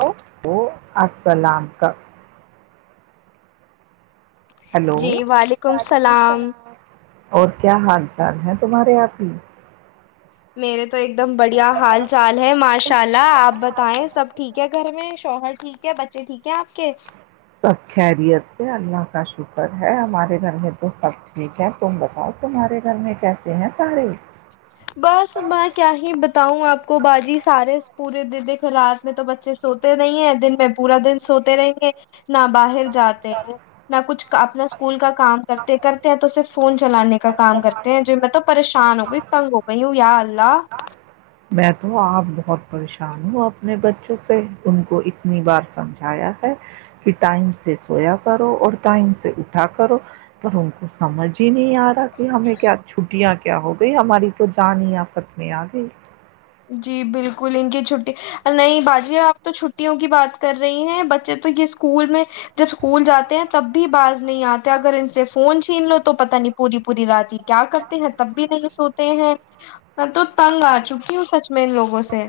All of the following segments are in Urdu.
او او السلام کا ہلو جی وعلیکم السلام اور کیا حال چال ہے تمہارے آپ ہی میرے تو ایک دم بڑھیا حال چال ہے ماشاء اللہ آپ بتائیں سب ٹھیک ہے گھر میں شوہر ٹھیک ہے بچے ٹھیک ہے آپ کے سب خیریت سے اللہ کا شکر ہے ہمارے گھر میں تو سب ٹھیک ہے تم بتاؤ تمہارے گھر میں کیسے ہیں ساڑے بس میں کیا ہی بتاؤں آپ کو باجی سارے پورے دن دیکھو رات میں تو بچے سوتے نہیں ہیں دن میں پورا دن سوتے رہیں گے نہ باہر جاتے ہیں نہ کچھ اپنا اسکول کا کام کرتے کرتے ہیں تو صرف فون چلانے کا کام کرتے ہیں جو میں توب پریشان ہو گئی تنگگ نو اللہ میں تو آپ بہت پریشان ہوں اپنے بچوں سے ان کو اتنی بار سمجھایا ہے کہ ٹائم سے سویا کرو اور ٹائم سے اٹھا کرو پر ان کو سمجھ ہی نہیں آ رہا کہ ہمیں کیا چھٹیاں کیا ہو گئی ہماری تو جانیافت میں آ گئی جی بالکل ان کی چھٹی نہیں باجی آپ تو چھٹیوں کی بات کر رہی ہیں بچے تو یہ اسکول میں جب اسکول جاتے ہیں تب بھی باز نہیں آتے اگر ان سے فون چھین لو تو پتا نہیں پوری پوری رات ہی کیا کرتے ہیں تب بھی نہیں سوتے ہیں میں تو تنگ آ چکی ہوں سچ میں ان لوگوں سے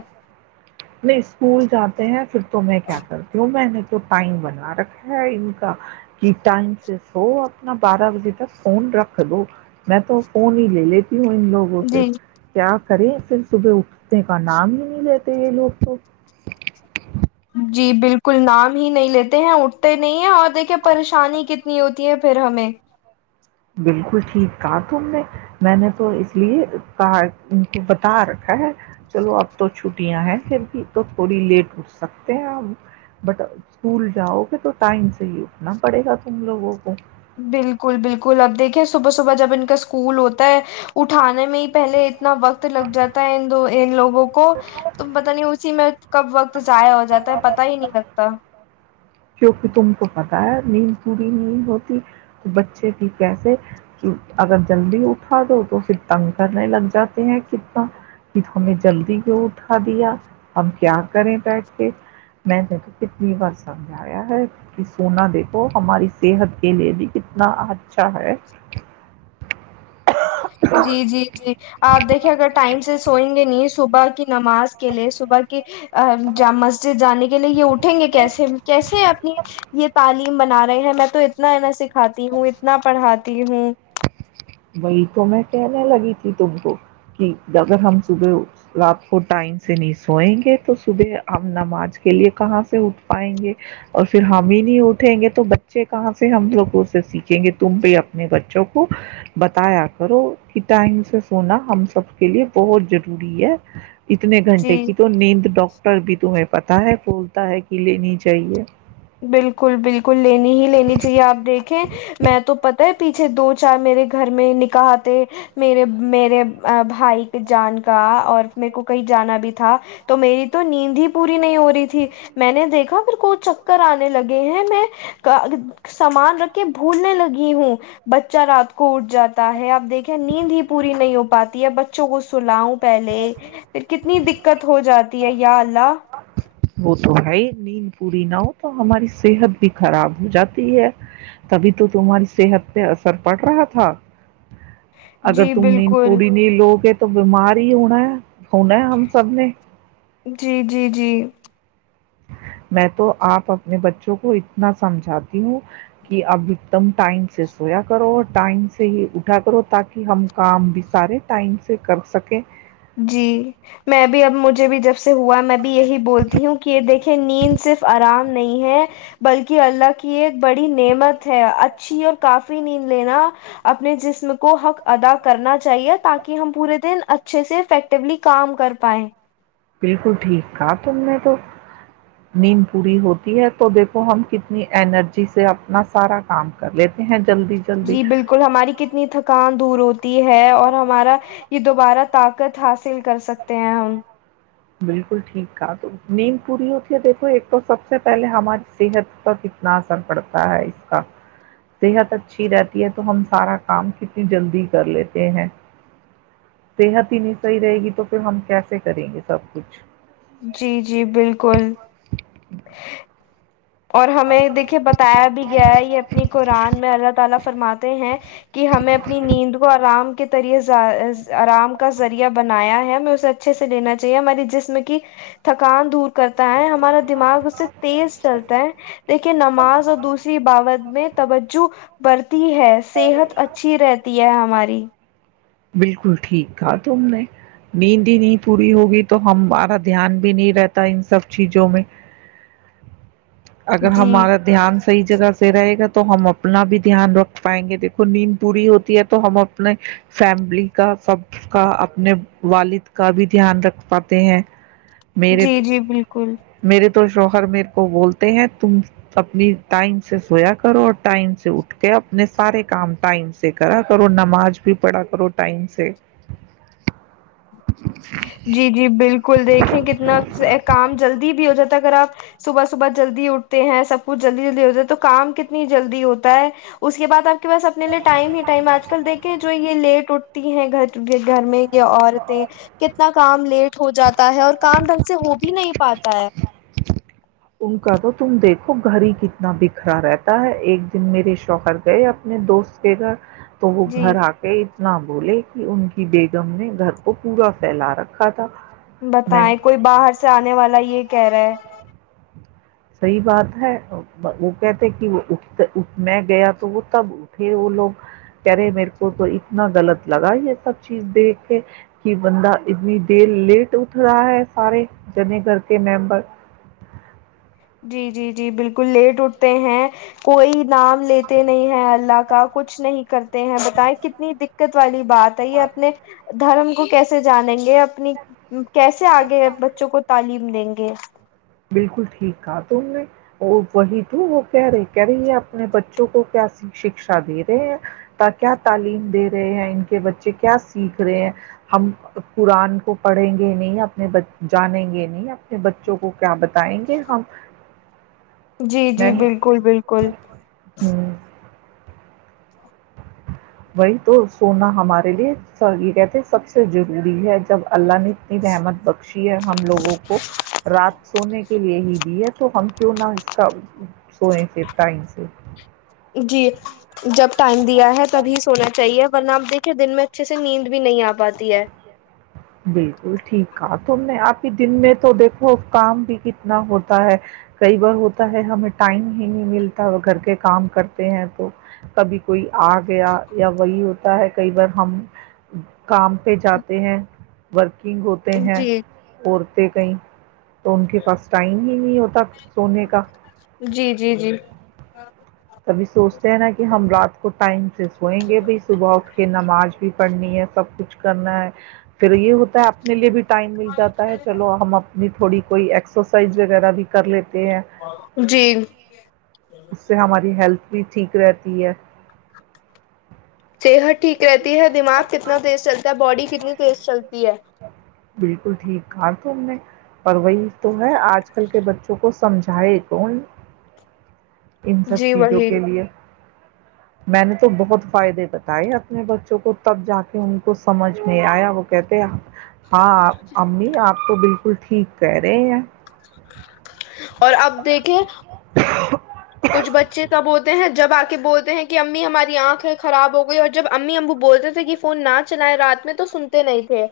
اسکول جاتے ہیں پھر تو میں کیا کرتی ہوں میں تو ٹائم بنا رکھا ہے ان کا کہ ٹائم سے سو اپنا بارہ بجے تک فون رکھ دو میں تو فون ہی لے لیتی ہوں ان لوگوں سے جی کیا کریں پھر صبح اٹھنے کا نام ہی نہیں لیتے یہ لوگ تو [unintelligible] جی بالکل نام ہی نہیں لیتے ہیں اٹھتے نہیں ہیں اور دیکھے پریشانی کتنی ہوتی ہے پھر ہمیں بالکل ٹھیک کہا تم نے میں نے تو اس لیے کہا ان کو بتا رکھا ہے چلو اب تو چھٹیاں ہیں پھر بھی تو تھوڑی لیٹ اٹھ سکتے ہیں آ بٹ اسکول جاؤ گے تو ٹائم سے ہی اٹھنا پڑے گا تم لوگوں کو بالکل بالکل اب دیکھیے صبح صبح جب ان کا اسکول ہوتا ہے اٹھانے میں ہی پہلے اتنا وقت لگ جاتا ہے دو ان لوگوں کو تم پت نہیں اسی میں کب وقت تو جضاع ہو جاتا ہے پتا ہی نہیں لگتا کتا [unintelligible] کیکہ تم کو پتا ہے نیند پوری نیند ہوتی تو بچے بھی کیسے اگر جلدی اٹھا دو تو پھر تنگ کرنے لگ جاتے ہیں کتنا کہ ت نے جلدی کیوں اٹھا دیا ہمب کیا کریں بیٹھ کے میں نے تو کتنی بار سھ ہے کہ سونا دیکھو ہماری صحت کے لیے بھی کتنا اچھا ہے جی جی جی آپ دیکھیے اگر ٹائم سے سوئیں گے نہیں صبح کی نماز کے لیے صبح کے جامس جانے کے لیے یہ اٹھیں گے کیسے کیسے آپ یہ تعلیم بنا رہے ہیں میں تو اتنا انیں سکھاتی ہوں اتنا پڑھاتی ہوں وہی تو میں کہنے لگی تھی تم کو کہ اگر ہم صبح رات کو ٹائم سے نہیں سوئیں گے تو صبح ہم نماز کے لیے کہاں سے اٹھ پائیں گے اور پھر ہم ہی نہیں اٹھیں گے تو بچے کہاں سے ہم لوگوں سے سیکھیں گے تم بھی اپنے بچوں کو بتایا کرو کہ ٹائم سے سونا ہم سب کے لیے بہت ضروری ہے اتنے گھنٹے جی کی تو نیند ڈاکٹر بھی تمہیں پتا ہے بولتا ہے کہ لینی چاہیے بالکل بالکل بکل لینی ہی لینی چاہیے آپ دیکھیں میں تو پتا ہے پیچھے دو چار میرے گھر میں نکاح تھ میرے میرے بھائی کے جان کا اور میرے کو کہیں جانا بھی تھا تو میری تو نیند ہی پوری نہیں ہو رہی تھی میں نے دیکھا پھر کو کر آنے لگے ہیں میں سامان رکھ کے بھولنے لگی ہوں بچہ رات کو اٹھ جاتا ہے اپ دیکھے نیند ہی پوری نہیں ہو پاتی ہے بچوں کو سلاؤں پہلے پھر کتنی دقت ہو جاتی ہے یا اللہ وہ تو ہے نیند پوری نہ ہو تو ہماری صحت بھی خراب ہو جاتی ہے تبھی تو تمہاری صحت پہ اثر پڑ رہا تھا اگر جی تم نیند بالکل پوڑی نہیں لو گے تو بیمار ہی ہونا ہے ہونا ہے ہم سب نے جی جی جی میں تو آپ اپنے بچوں کو اتنا سمجھاتی ہوں کہ اب ایک دم ٹائم سے سویا کرو اور ٹائم سے ہی اٹھا کرو تاکہ ہم کام بھی سارے ٹائم سے کر سکیں جی میں بھی اب مجھے بھی جب سے ہوا میں بھی یہی بولتی ہوں کہ یہ دیکھیں نیند صرف آرام نہیں ہے بلکہ اللہ کی ایک بڑی نعمت ہے اچھی اور کافی نیند لینا اپنے جسم کو حق ادا کرنا چاہیے تاکہ ہم پورے دن اچھے سے افیکٹیولی کام کر پائائے بالکل ٹھیک تھا تم نے تو نیند پوری ہوتی ہے تو دیکھو ہم کتنی ارجی سے اپنا سارا کام کر لیتے ہیں جلدی جلدی جی بالکل ہماری کتنی تھکان دور ہوتی ہے اور ہمارا یہ دوبارہ طاقت حاصل کر سکتے ہیں ہم بالکل ٹھیک تھا تو نیند پوری ہوتی ہے دیکھو ایک تو سب سے پہلے ہماری صحت پر کتنا اثر پڑتا ہے اس کا صحت اچھی رہتی ہے تو ہم سارا کام کتنی جلدی کر لیتے ہیں صحت ہی نہیں صحیح رہے گی تو پھر ہم کیسے کریں گے سب کچھ جی جی بالکل [inaudible] طری آرام کا ذریعہ بنایا ہے ہمیں اسے اچھے سے لینا چاہیے ہمارے جسم کی تھکان دور کرتا ہے ہمارا دماغ اس سے تیز چتے ہیں دیکھیے نماز اور دوسری باوت میں توجہ بڑھتی ہے صحت اچھی رہتی ہے ہماری بالکل ٹھیک کہ تم نے نیند ہی نہیں پوری ہوگی تو ہم بارہ دھیان بھی نہیں رہتا ان سب چیزوں میں اگر جی ہمارا دھیان صحی جگہ سے رہے گا تو ہم اپنا بھی دھیان رکھ پائیں گے دیکھو نیند پوری ہوتی ہے تو ہم اپنے فیملی کا سب کا اپنے والد کا بھی دھیان رکھ پاتے ہیں میرے جی جی بالکل میرے تو شوہر میر کو بولتے ہیں تم اپنی ٹائم سے سویا کرو اور ٹائم سے اٹھ کے اپنے سارے کام ٹائم سے کرا کرو نماز بھی پڑھا کرو ٹائم سے جی جی بالکل دیکھیں کتنا کام جلدی بھی ہو جاتا ہے اگر آپ صبح صبح جلدی اٹھتے ہیں سب کچھ جلدی جلدی ہو جاتا ہے تو کام کتنی جلدی ہوتا ہے اس کے بعد آپ کے پاس اپنے لیے ٹائم ہی ٹائم آج کل دیکھیں جو یہ لیٹ اٹھتی ہے گھر گھر میں یہیا عورتیں کام لیٹ ہو جاتا ہے اور کام ڈھنگ سے ہو بھی نہیں پاتا چار [unintelligible] ان کا تو تم دیکھو گھر ہی کتنا بکھرا رہتا ہے ایک دن میرے شوہر گئے اپنے دوست کے گھر تو وہ جی گھر آ کے نہ بولے کہ ان کی بیگم نے گھر کو پورا پھیلا رکھا تھا میں نے بتائیں کوئی باہر سے آنے والا یہ کہہ رہا ہے سحی بات ہے وہ کہتے کہ وہ اٹھ میں گیا تو وہ تب اٹھے وہ لوگ کہہ رہے میرے کو تو اتنا غلط لگا یہ سب چیز دیکھ کے کہ بندہ اتنی دیر لیٹ اٹھ رہا ہے سارے جنے گھر کے ممبر جی جی جی بالکل لیٹ اٹھتے ہیں کوئی نام لیتے نہیں ہے اللہ کا کچھ نہیں کرتے ہیں بتائے کتنی دق کت والی بات آئے اپنے دھرم کو کیسے جانیں گے اپنی کیسے آگے بچوں کو تعلیم دیں گے بالکل ٹھیک کہا تو ان نے وہ وہی تو وہ کہہ رہے کہہ رہی ہے اپنے بچوں کو کیا شکشا دے رہے ہیں کیا کیا تعلیم دے رہے ہیں ان کے بچے کیا سیکھ رہے ہیں ہم قرآن کو پڑھیں گے نہیں اپنے جانیں گے نہیں اپنے بچوں کو کیا با بتائیں گے ہم جی جی میں نے بالکل بالکل ہوں وہی تو سونا ہمارے لیے سارے کہتے سب سے ضروری ہے جب اللہ نے اتنی رحمت بخشی ہے ہم لوگوں کو رات سونے کے لیے ہی دی ہے تو ہم کیوں نہ اس کا سوئے پھر ٹائم سے جی جب ٹائم دیا ہے تبھی سونا چاہیے ورنہ دیکھیے دن میں اچھے سے نیند بھی نہیں آ پاتی ہے بالکل ٹھیک کہ تم نے آپ کے دن میں تو دیکھو کام بھی کتنا ہوتا ہے کئی بار ہوتا ہے ہمیں ٹائم ہی نہیں ملتا گھر کے کام کرتے ہیں تو کبھی کوئی آ گیا یا وہی ہوتا ہے کئی بار ہم کام پہ جاتے ہیں ورک کنگ ہوتے ہیں جی اور تھے کئی تو ان کے پاس ٹائم ہی نہیں ہوتا تک جی جی جی ہاں تبھی سوچتے ہیں نا کہ ہم رات کو ٹائم سے سوئیں گے بھائی صبح اٹ کے نماز بھی پڑھنی ہے سب کچھ کرنا ہے پھر یہ ہوتا ہے اپنے لیے بھی ٹائم مل جاتا ہے چلو ہم اپنی تھوڑی کوئی ایکسرسائز وغیرہ بھی کر لیتے ہیں جی اس سے ہمارے بھی ٹھیک رہتی ہے یہ ہٹ ٹھیک رہتی ہے دماغ کتنا تیز چلتا ہے باڈی کتنی تیز چلتی ہے بالکل ٹھیک کہا تم نے پر وہی تو ہے آج کل کے بچوں کو سمجھائے کون ان سب جی چیزوں وہی کے لے میں نے تو بہت فائدے بتائے اپنے بچوں کو تب جا کے ان کو سمجھ میں آیا وہ کہتے ہاںپ امی آپ کو بالکلٹھیک کی کرے آ [unintelligible] [unintelligible] اور اب دیکھے کچھ بچے تب ہوتے ہیں جب آ بولتے ہیں کہ امی ہماری آنکھیں خراب ہو گئی اور جب امی امبو بولتے تھے کہ فون نہ چلائے رات میں تو سنتے نہیں تھے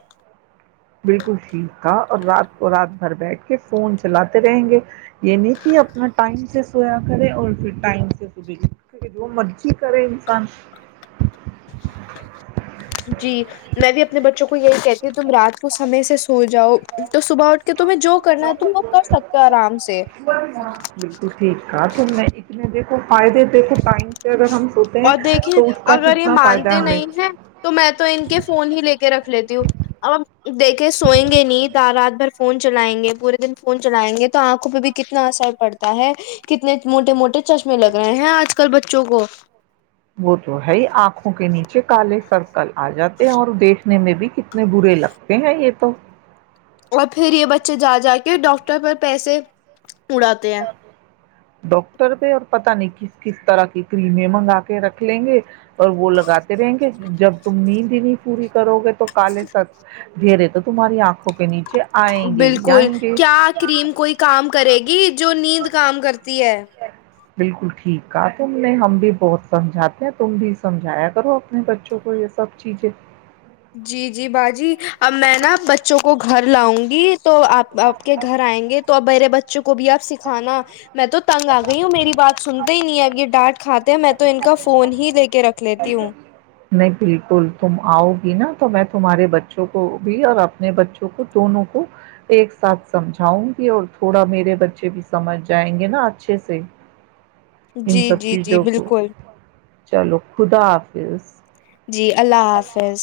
بالکل ٹھیک تھا اور رات کو رات بھر بیٹھ کے فون چلاتے رہیں گے یہ نہیں کہ اپنا ٹائم سے سویا کرے اور پھر ٹائم سے صبحے جو مرضی کرے انسان [inaudible] جی میں بھی اپنے بچوں کو یہی کہتی ہ تم رات کو سمے سے سو جاؤ تو صبح اٹ کے تمہیں جو کرنا ہے تم وہ کر سکتے ہو آرام سے بالکل ٹھیک کہا تم نے اتنے دیکھو فائدے دی تھ ٹائم پہ اگر ہم سوتے ہیں اور دیکھیں تو اس کا اگر یہ کتنا فائدہ ہے مانتے ہمیں نہیں ہیں تو میں تو ان کے فون ہی لے کے رکھتے لیتی ہوں ابب دیکھے سوئیں گے نہیں رات بھر فون چلائیں گے پورے دن فون چلائیں گے تو آنکھوں پہ بھی کتنا اثر پڑتا ہے کتنے موٹے موٹے چشمے لگ رہے ہیں آج کل بچوں کو وہ تو ہے ہی آنکھوں کے نیچے کالے سرکل آ جاتے اور دیکھنے میں بھی کتنے برے لگتے ہیں یہ تو اور پھر یہ بچے [unintelligible] اچھے جا جا کے ڈاکٹر پر پیسے اڑاات ہیں ڈاکٹر بھیہ اور پتا نہیں کس کس طرح کی کریمیں منگا کے رکھ لیں گے اور وہ لگاتے رہیں گے جب تم نیند نہیں پوری کرو گے تو کالے س ڈھیرے تو تمہاری آنکھوں کے نیچے آئیں گے ہی بالکل آئیں گے کیا کریم کوئی کام کرے گی جو جو نیند کام کرتی ہے بالکل ٹھیک کہ تم نے ہم بھی بہت سمجھاتے ہیں تم بھی سمجھایا کرو اپنے بچوں کو یہ سب چیزیں جی جی باجی اب میں نا بچوں کو کو گھر لاؤں گی تو آپ آپ کے گھر آئیں گے تو ا بیر بچوں [unintelligible] کو بھی آپ سکھانا میں تو تنگ آ گئی ہوں میری بات سنتے ہی نہیں ہے اب یہ ڈانٹ کھاتے ہیں میں تو ان کا فون ہی لے کے رکھ لیتی ہوں نہیں بالکل تم آؤ گی نا تو میں تمہارے بچوں کو بھی اور اپنے بچوں کو دونوں کو ایک ساتھ سمجھاؤں گی اور تھوڑا میرے بچ اچھے بھی سمجھ جائیں گے نا اچھے سے ان جی سب جی جی چیزوں کو بالکل چلو خدا پ جی اللہ حافظ